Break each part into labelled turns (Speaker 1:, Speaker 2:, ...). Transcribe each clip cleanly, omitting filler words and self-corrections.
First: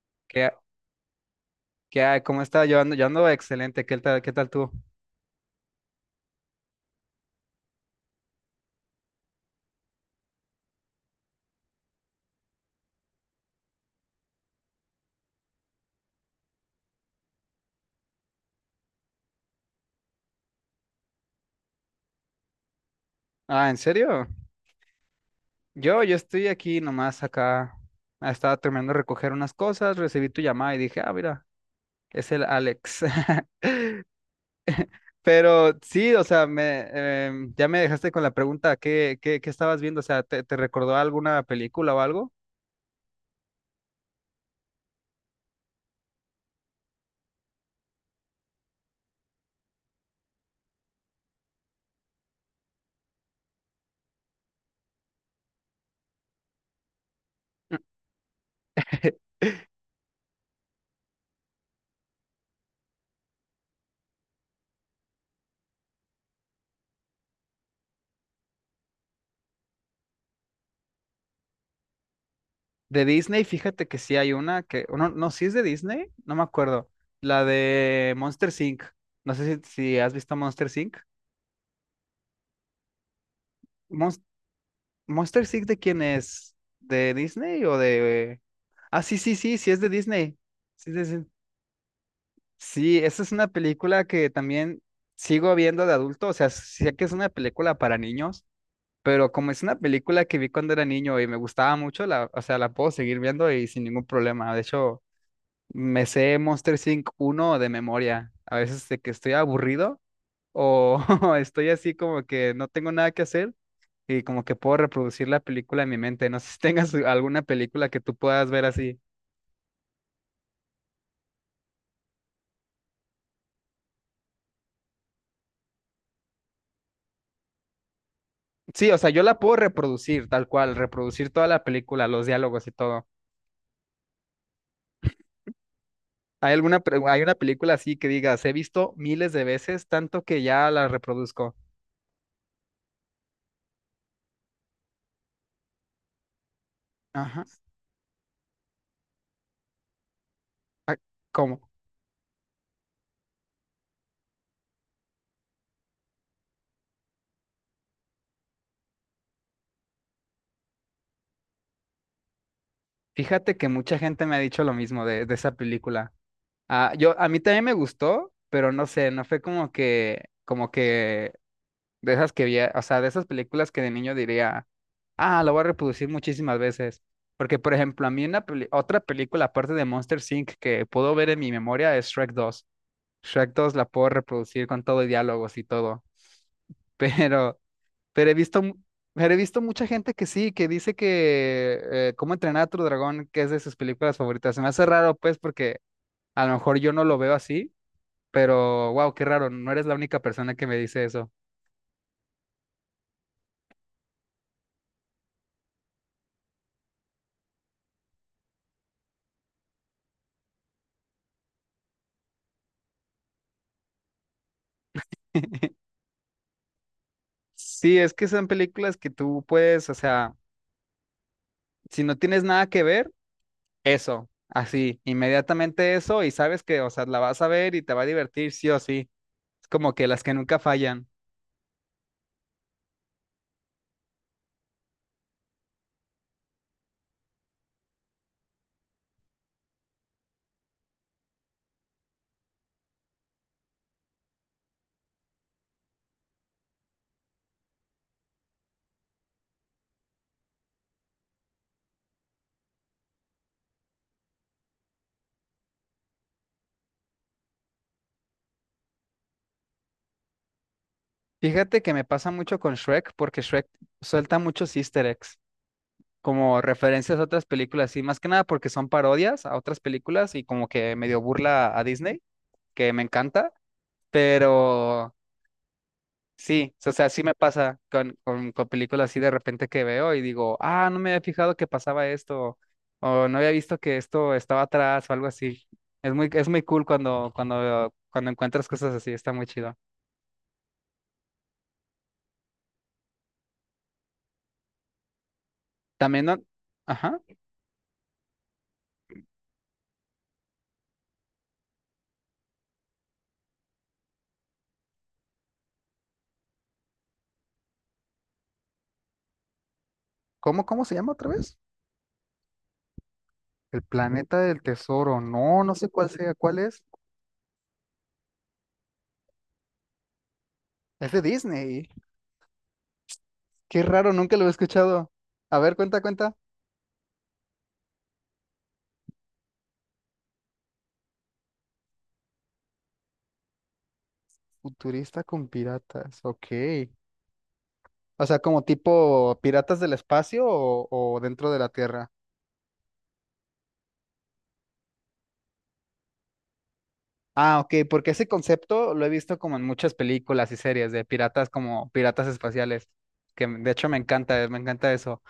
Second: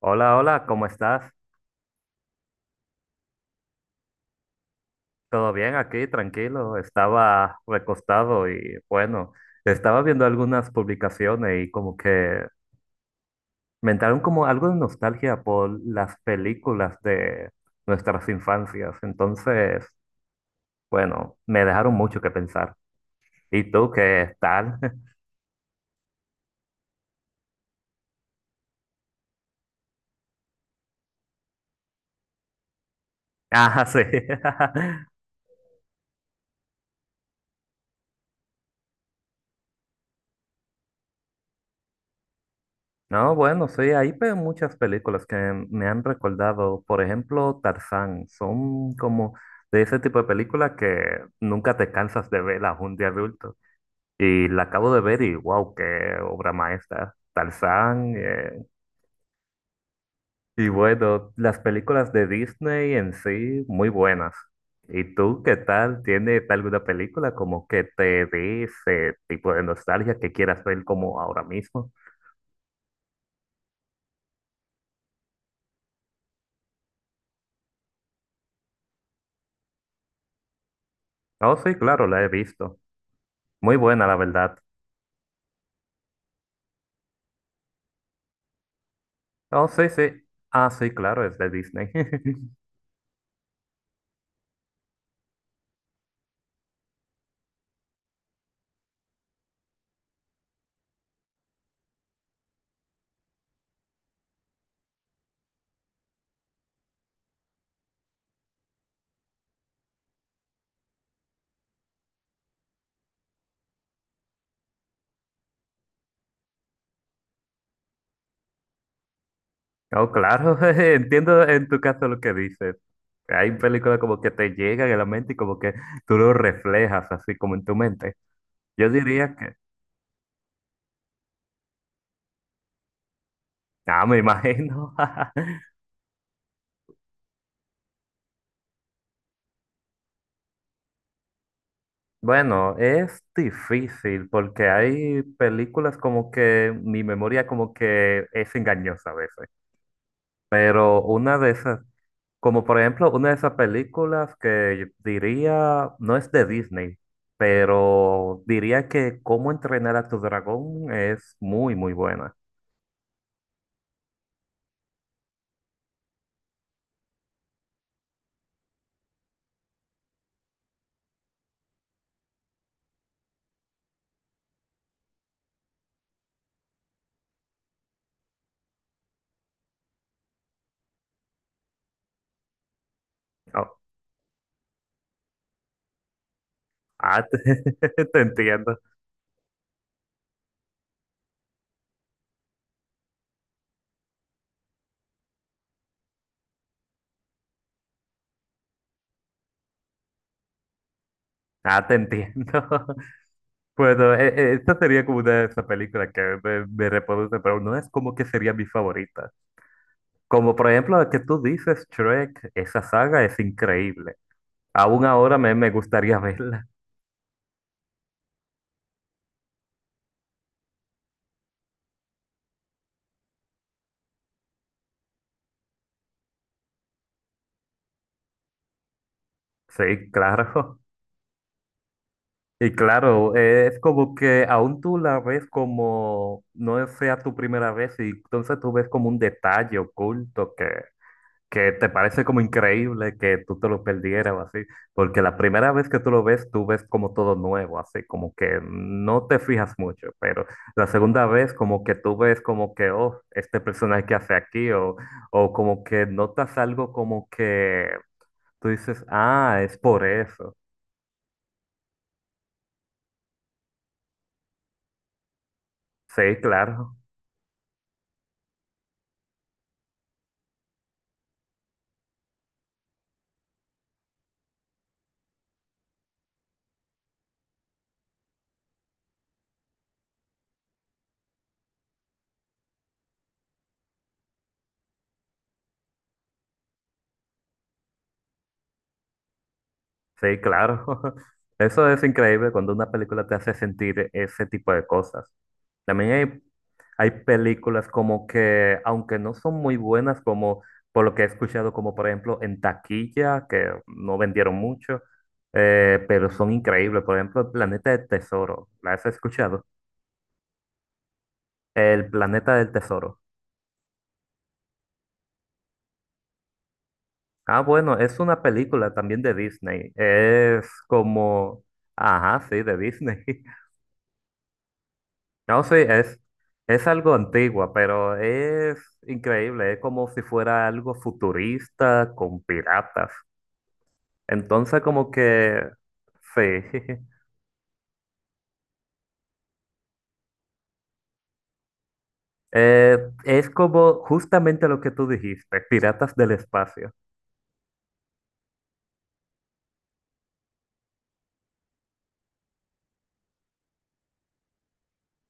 Speaker 1: Hola,
Speaker 2: ¿Qué,
Speaker 1: hola, ¿cómo estás?
Speaker 2: qué hay? ¿Cómo está? Yo ando excelente. ¿Qué tal tú?
Speaker 1: ¿Todo bien aquí? Tranquilo. Estaba recostado y bueno, estaba viendo algunas publicaciones y como que me entraron como algo de nostalgia por las películas de nuestras infancias. Entonces, bueno, me dejaron mucho que pensar. ¿Y
Speaker 2: Ah, ¿en
Speaker 1: tú
Speaker 2: serio?
Speaker 1: qué tal?
Speaker 2: Yo estoy aquí nomás acá. Ah, estaba terminando de recoger unas cosas, recibí tu llamada y dije, ah, mira, es el Alex.
Speaker 1: Ah, sí.
Speaker 2: Pero sí, o sea, ya me dejaste con la pregunta, ¿qué estabas viendo? O sea, ¿te recordó alguna película o algo?
Speaker 1: No, bueno, sí, hay muchas películas que me han recordado, por ejemplo, Tarzán, son como de ese tipo de películas que nunca te cansas de verlas un día adulto. Y la acabo de ver y wow, qué obra maestra, Tarzán. Y bueno, las películas de Disney en sí, muy buenas. ¿Y tú qué tal? ¿Tienes alguna película como que te dé ese tipo de nostalgia que quieras ver como ahora mismo?
Speaker 2: De Disney, fíjate que sí hay una que, o no, no, sí es de Disney, no me acuerdo. La de Monsters Inc. No sé si has visto Monsters Inc.
Speaker 1: Oh, sí, claro, la he visto. Muy buena, la verdad.
Speaker 2: ¿Monster Inc. de quién es? ¿De Disney o de...? Ah, sí, sí, sí,
Speaker 1: Oh,
Speaker 2: sí es
Speaker 1: sí,
Speaker 2: de
Speaker 1: sí.
Speaker 2: Disney.
Speaker 1: Ah, sí,
Speaker 2: Sí, sí, sí.
Speaker 1: claro, es de Disney.
Speaker 2: Sí, esa es una película que también sigo viendo de adulto. O sea, sé que es una película para niños, pero como es una película que vi cuando era niño y me gustaba mucho, la, o sea, la puedo seguir viendo y sin ningún problema. De hecho, me sé Monster Inc. uno de memoria. A veces de que estoy aburrido o estoy así como que no tengo nada que hacer y como que puedo reproducir la película en mi mente. No sé si tengas alguna película que tú puedas ver así.
Speaker 1: Oh, claro, entiendo en tu caso lo que dices. Hay películas como que te llegan a la mente y como que tú lo reflejas así como en tu mente. Yo
Speaker 2: Sí, o sea, yo
Speaker 1: diría
Speaker 2: la
Speaker 1: que,
Speaker 2: puedo reproducir tal cual, reproducir toda la película, los diálogos y todo.
Speaker 1: ah, me imagino.
Speaker 2: ¿Hay alguna, hay una película así que digas, he visto miles de veces, tanto que ya la reproduzco?
Speaker 1: Bueno, es difícil porque hay películas como que mi
Speaker 2: Ajá.
Speaker 1: memoria como que es engañosa a veces. Pero una de
Speaker 2: ¿Cómo?
Speaker 1: esas. Como por ejemplo, una de esas películas que yo diría, no es de Disney, pero diría que Cómo entrenar a tu dragón es muy, muy buena.
Speaker 2: Fíjate que mucha gente me ha dicho lo mismo de esa película. Ah, a mí también me gustó, pero no sé, no fue como que de esas que vi, o sea, de esas películas que de niño diría. Ah, lo voy a reproducir muchísimas veces. Porque, por ejemplo, a mí otra película aparte de Monster Inc. que puedo ver en mi memoria es Shrek 2. Shrek dos
Speaker 1: Oh,
Speaker 2: la puedo reproducir con todo y diálogos y todo.
Speaker 1: ah,
Speaker 2: Pero,
Speaker 1: te
Speaker 2: pero he visto, mu-
Speaker 1: entiendo.
Speaker 2: pero he visto mucha gente que sí, que dice que Cómo entrenar a tu dragón, que es de sus películas favoritas. Se me hace raro, pues, porque a lo mejor yo no lo veo así, pero wow, qué raro, no eres la única persona que me dice eso.
Speaker 1: Ah, te entiendo. Bueno, esta sería como una de esas películas que me reproduce, pero no es como que sería mi favorita. Como por ejemplo la que tú dices, Shrek, esa saga es increíble. Aún ahora me gustaría verla.
Speaker 2: Sí, es que son películas que tú puedes, o sea, si no tienes nada que ver. Eso, así, inmediatamente eso y sabes que, o sea, la vas a ver y te va a divertir sí o sí. Es como que
Speaker 1: Sí,
Speaker 2: las que nunca
Speaker 1: claro.
Speaker 2: fallan.
Speaker 1: Y claro, es como que aún tú la ves como no sea tu primera vez y entonces tú ves como un detalle oculto que te parece como increíble que tú te lo perdieras o así, porque la primera vez que tú lo ves, tú ves como todo nuevo, así como que no te fijas mucho, pero la segunda vez como que tú ves como que, oh, este personaje que hace aquí o como que notas algo como que tú dices, ah, es por eso.
Speaker 2: Fíjate que me pasa mucho con Shrek porque Shrek suelta muchos easter eggs,
Speaker 1: Sí,
Speaker 2: como
Speaker 1: claro.
Speaker 2: referencias a otras películas y más que nada porque son parodias a otras películas y como que medio burla a Disney, que me encanta, pero. Sí, o sea, sí me pasa con películas así de repente que veo y digo, ah, no me había fijado que pasaba esto, o no había visto que esto estaba atrás o algo así. Es muy cool cuando encuentras cosas así, está muy chido.
Speaker 1: Sí, claro. Eso es increíble cuando una película te hace sentir ese tipo de cosas. También
Speaker 2: También,
Speaker 1: hay, hay
Speaker 2: ajá,
Speaker 1: películas como que, aunque no son muy buenas, como por lo que he escuchado, como por ejemplo en taquilla, que no vendieron mucho, pero son increíbles. Por ejemplo, El Planeta del Tesoro. ¿La has escuchado?
Speaker 2: ¿cómo se llama otra vez?
Speaker 1: El Planeta del Tesoro.
Speaker 2: El planeta del tesoro, no, no sé cuál sea, cuál es.
Speaker 1: Ah, bueno, es una película también de Disney. Es
Speaker 2: Es de
Speaker 1: como...
Speaker 2: Disney,
Speaker 1: Ajá, sí, de Disney.
Speaker 2: qué raro, nunca lo he escuchado. A
Speaker 1: No, sí,
Speaker 2: ver, cuenta, cuenta.
Speaker 1: es algo antigua, pero es increíble, es como si fuera algo futurista con piratas. Entonces, como
Speaker 2: Futurista con
Speaker 1: que,
Speaker 2: piratas,
Speaker 1: sí,
Speaker 2: ok. O sea, como tipo piratas del espacio o dentro de la Tierra.
Speaker 1: Eh, es como justamente lo que tú dijiste, Piratas del Espacio.
Speaker 2: Ah, ok, porque ese concepto lo he visto como en muchas películas y series de piratas como piratas espaciales, que de hecho me encanta eso.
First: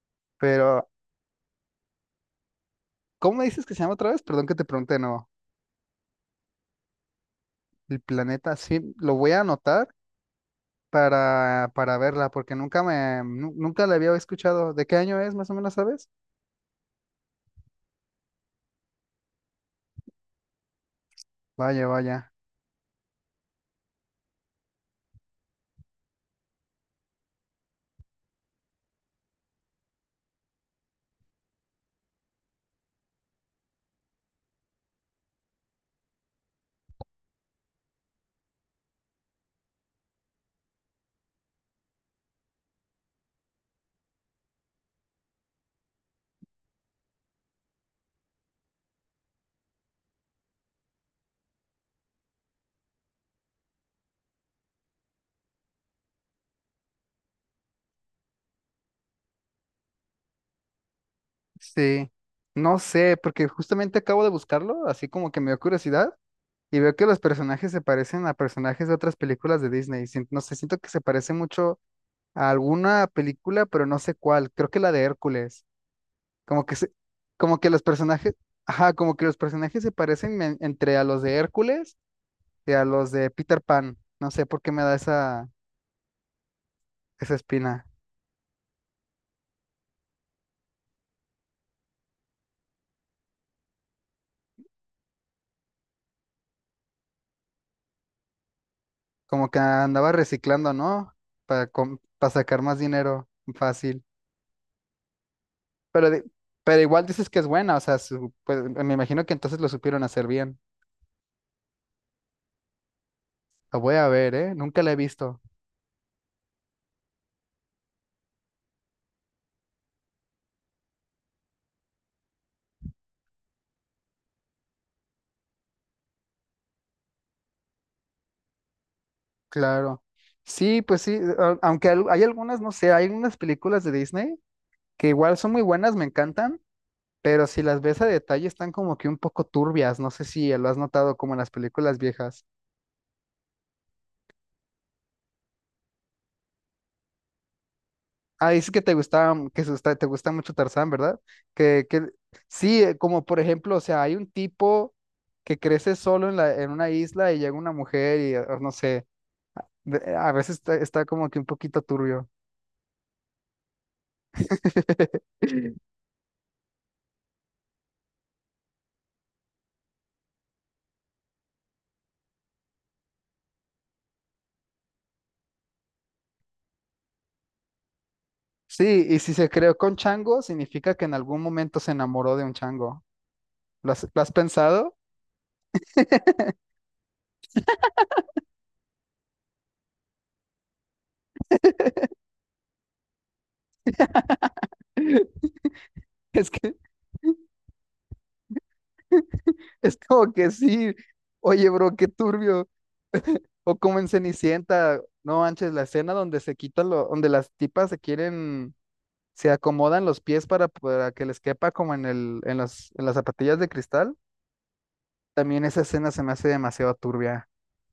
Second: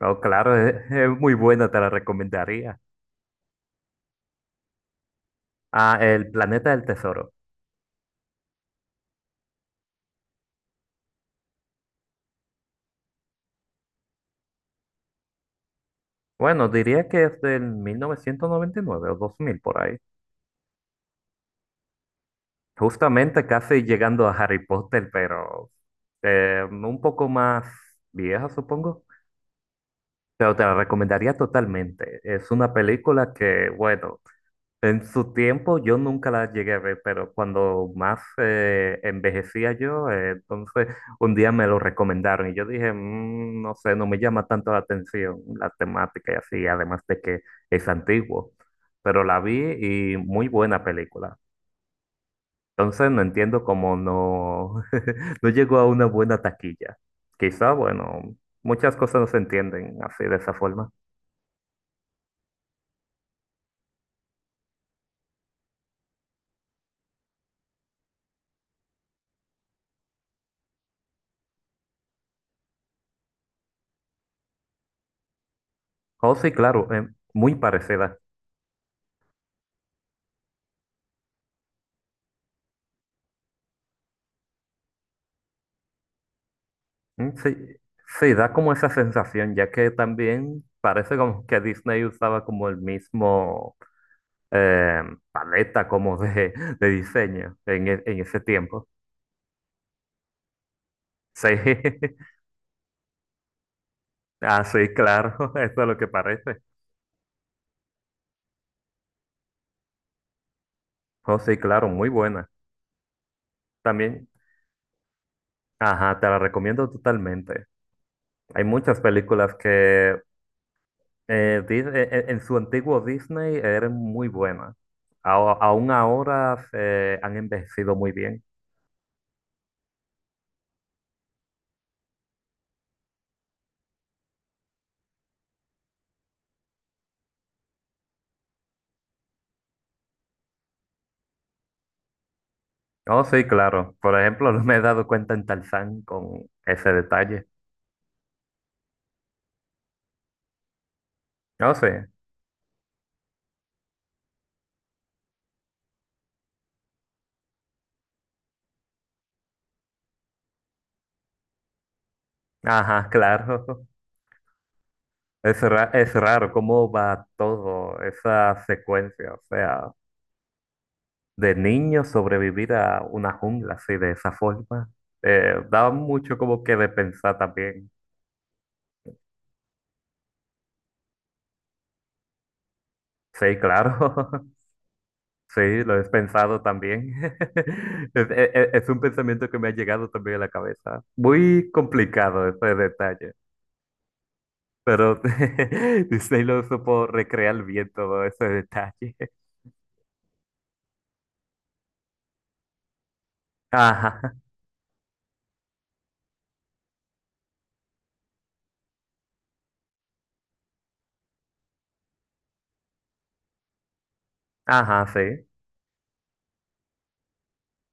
Speaker 1: No, claro,
Speaker 2: Pero,
Speaker 1: es muy buena, te la recomendaría.
Speaker 2: ¿cómo me dices que se llama otra vez? Perdón que te pregunte, no.
Speaker 1: Ah, El Planeta del Tesoro.
Speaker 2: El planeta, sí, lo voy a anotar para verla, porque nunca me, nu- nunca la había escuchado. ¿De qué año es, más o menos, sabes?
Speaker 1: Bueno, diría que es del 1999 o 2000 por ahí.
Speaker 2: Vaya, vaya.
Speaker 1: Justamente casi llegando a Harry Potter, pero un poco más vieja, supongo. Pero te la recomendaría totalmente. Es una película que, bueno, en su tiempo yo nunca la llegué a ver, pero cuando más envejecía yo, entonces un día me lo recomendaron y yo dije, "Mm, no sé, no me llama tanto la atención la temática y así, además de que es antiguo". Pero la vi y muy buena película. Entonces no entiendo cómo no, no llegó a una buena taquilla. Quizá, bueno, muchas cosas no se entienden así de esa forma.
Speaker 2: Sí. No sé, porque justamente acabo de buscarlo, así como que me dio curiosidad. Y veo que los personajes se parecen a personajes de otras películas de Disney. No sé, siento que se parece mucho a alguna película, pero no sé cuál. Creo que la de Hércules.
Speaker 1: Oh, sí,
Speaker 2: Como que
Speaker 1: claro,
Speaker 2: se,
Speaker 1: muy
Speaker 2: como que los
Speaker 1: parecida.
Speaker 2: personajes, ajá, como que los personajes se parecen entre a los de Hércules y a los de Peter Pan. No sé por qué me da esa,
Speaker 1: Mm,
Speaker 2: esa
Speaker 1: sí,
Speaker 2: espina.
Speaker 1: sí, da como esa sensación, ya que también parece como que Disney usaba como el mismo eh, paleta como de, de diseño en ese tiempo.
Speaker 2: Como que andaba reciclando, ¿no?
Speaker 1: Sí,
Speaker 2: Para, para sacar más dinero fácil.
Speaker 1: ah, sí, claro, eso es lo que
Speaker 2: Pero, de-
Speaker 1: parece.
Speaker 2: pero igual dices que es buena, o sea, pues, me imagino que entonces lo supieron hacer bien.
Speaker 1: Oh, sí, claro, muy buena.
Speaker 2: La voy a
Speaker 1: También,
Speaker 2: ver, ¿eh? Nunca la he visto.
Speaker 1: ajá, te la recomiendo totalmente. Hay muchas películas que en su antiguo Disney eran muy buenas. Aún ahora se han envejecido muy bien.
Speaker 2: Claro. Sí, pues sí, aunque hay algunas, no sé, hay unas películas de Disney que igual son muy buenas, me encantan, pero si las ves a detalle están como que un poco turbias, no sé si lo has notado como en las películas viejas.
Speaker 1: Oh, sí, claro. Por ejemplo, no me he dado cuenta en Tarzán con ese detalle.
Speaker 2: Ah, dices que te gustaba, que te gusta mucho Tarzán, ¿verdad?
Speaker 1: Oh, sí.
Speaker 2: Que sí, como por ejemplo, o sea, hay un tipo que crece solo en una isla y llega una mujer y no sé, a veces está como que un poquito turbio.
Speaker 1: Ajá, claro. Es raro cómo va todo esa secuencia. O sea, de niño sobrevivir a una jungla así de esa forma. Da mucho como que de pensar también.
Speaker 2: Sí, y si se creó con chango, significa que en algún momento se enamoró de un chango.
Speaker 1: Sí,
Speaker 2: ¿Lo
Speaker 1: claro.
Speaker 2: has, lo has pensado?
Speaker 1: Sí, lo he pensado también. Es un pensamiento que me ha llegado también a la cabeza. Muy complicado ese detalle, pero Disney
Speaker 2: Es
Speaker 1: lo
Speaker 2: que
Speaker 1: supo recrear bien todo ese detalle.
Speaker 2: es como que sí. Oye, bro, qué turbio. O como en
Speaker 1: Ajá,
Speaker 2: Cenicienta, no manches, la escena donde se quitan lo, donde las tipas se quieren, se acomodan los pies para que les quepa como en las zapatillas de cristal.
Speaker 1: ajá, sí.
Speaker 2: También esa escena se me hace demasiado turbia.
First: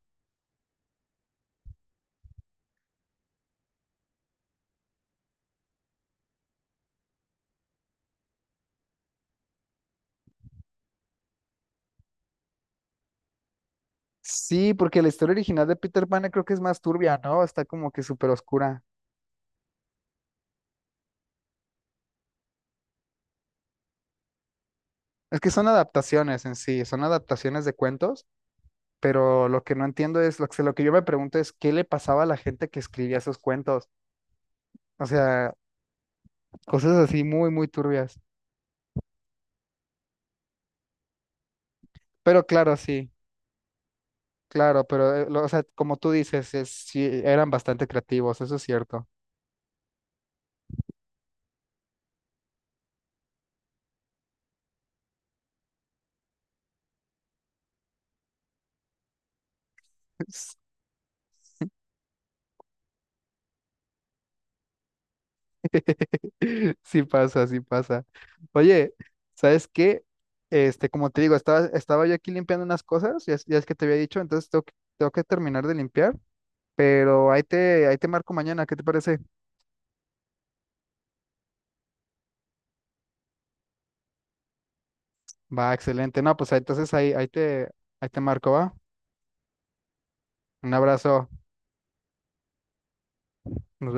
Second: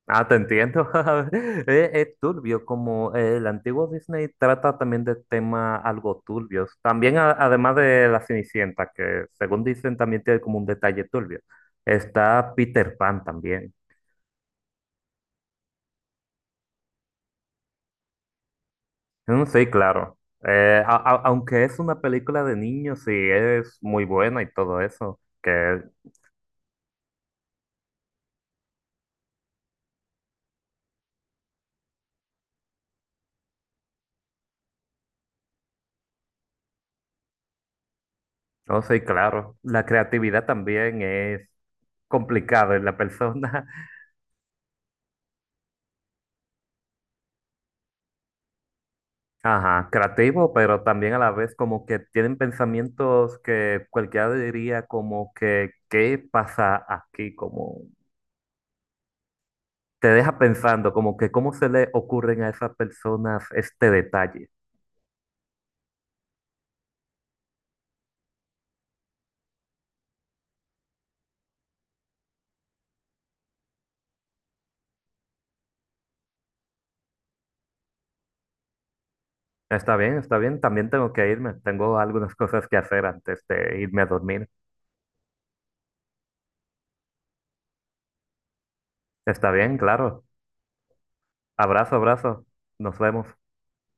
Speaker 1: Ah, te entiendo. Es turbio como el antiguo Disney trata también de temas algo turbios. También además de La Cenicienta, que según dicen también tiene como un detalle turbio. Está Peter Pan también.
Speaker 2: Sí, porque la historia original de Peter Pan creo que es más turbia, ¿no? Está como que súper oscura.
Speaker 1: Mm, sí, claro. Aunque es una película de niños, sí, es muy buena y todo eso,
Speaker 2: Es que son
Speaker 1: que,
Speaker 2: adaptaciones en sí, son adaptaciones de cuentos, pero lo que no entiendo es, lo que yo me pregunto es, ¿qué le pasaba a la gente que escribía esos cuentos? O sea, cosas así muy, muy turbias.
Speaker 1: no sí, claro. La creatividad también es
Speaker 2: Pero
Speaker 1: complicado
Speaker 2: claro,
Speaker 1: en la
Speaker 2: sí,
Speaker 1: persona.
Speaker 2: claro, pero, o sea, como tú dices, sí, eran bastante creativos, eso es cierto.
Speaker 1: Ajá, creativo, pero también a la vez como que tienen pensamientos que cualquiera diría como que, ¿qué pasa aquí? Como te deja pensando, como que cómo se le ocurren a esas personas este detalle.
Speaker 2: Sí sí pasa, sí pasa. Oye, ¿sabes qué? Este, como te digo, estaba yo aquí limpiando unas cosas, ya es que te había dicho, entonces tengo que terminar de limpiar. Pero ahí te marco mañana, ¿qué te parece?
Speaker 1: Está bien, está bien. También tengo que irme. Tengo algunas cosas que hacer antes de irme a dormir.
Speaker 2: Va, excelente. No, pues entonces ahí te marco, ¿va?
Speaker 1: Está bien, claro.
Speaker 2: Un abrazo.
Speaker 1: Abrazo, abrazo. Nos vemos.
Speaker 2: Nos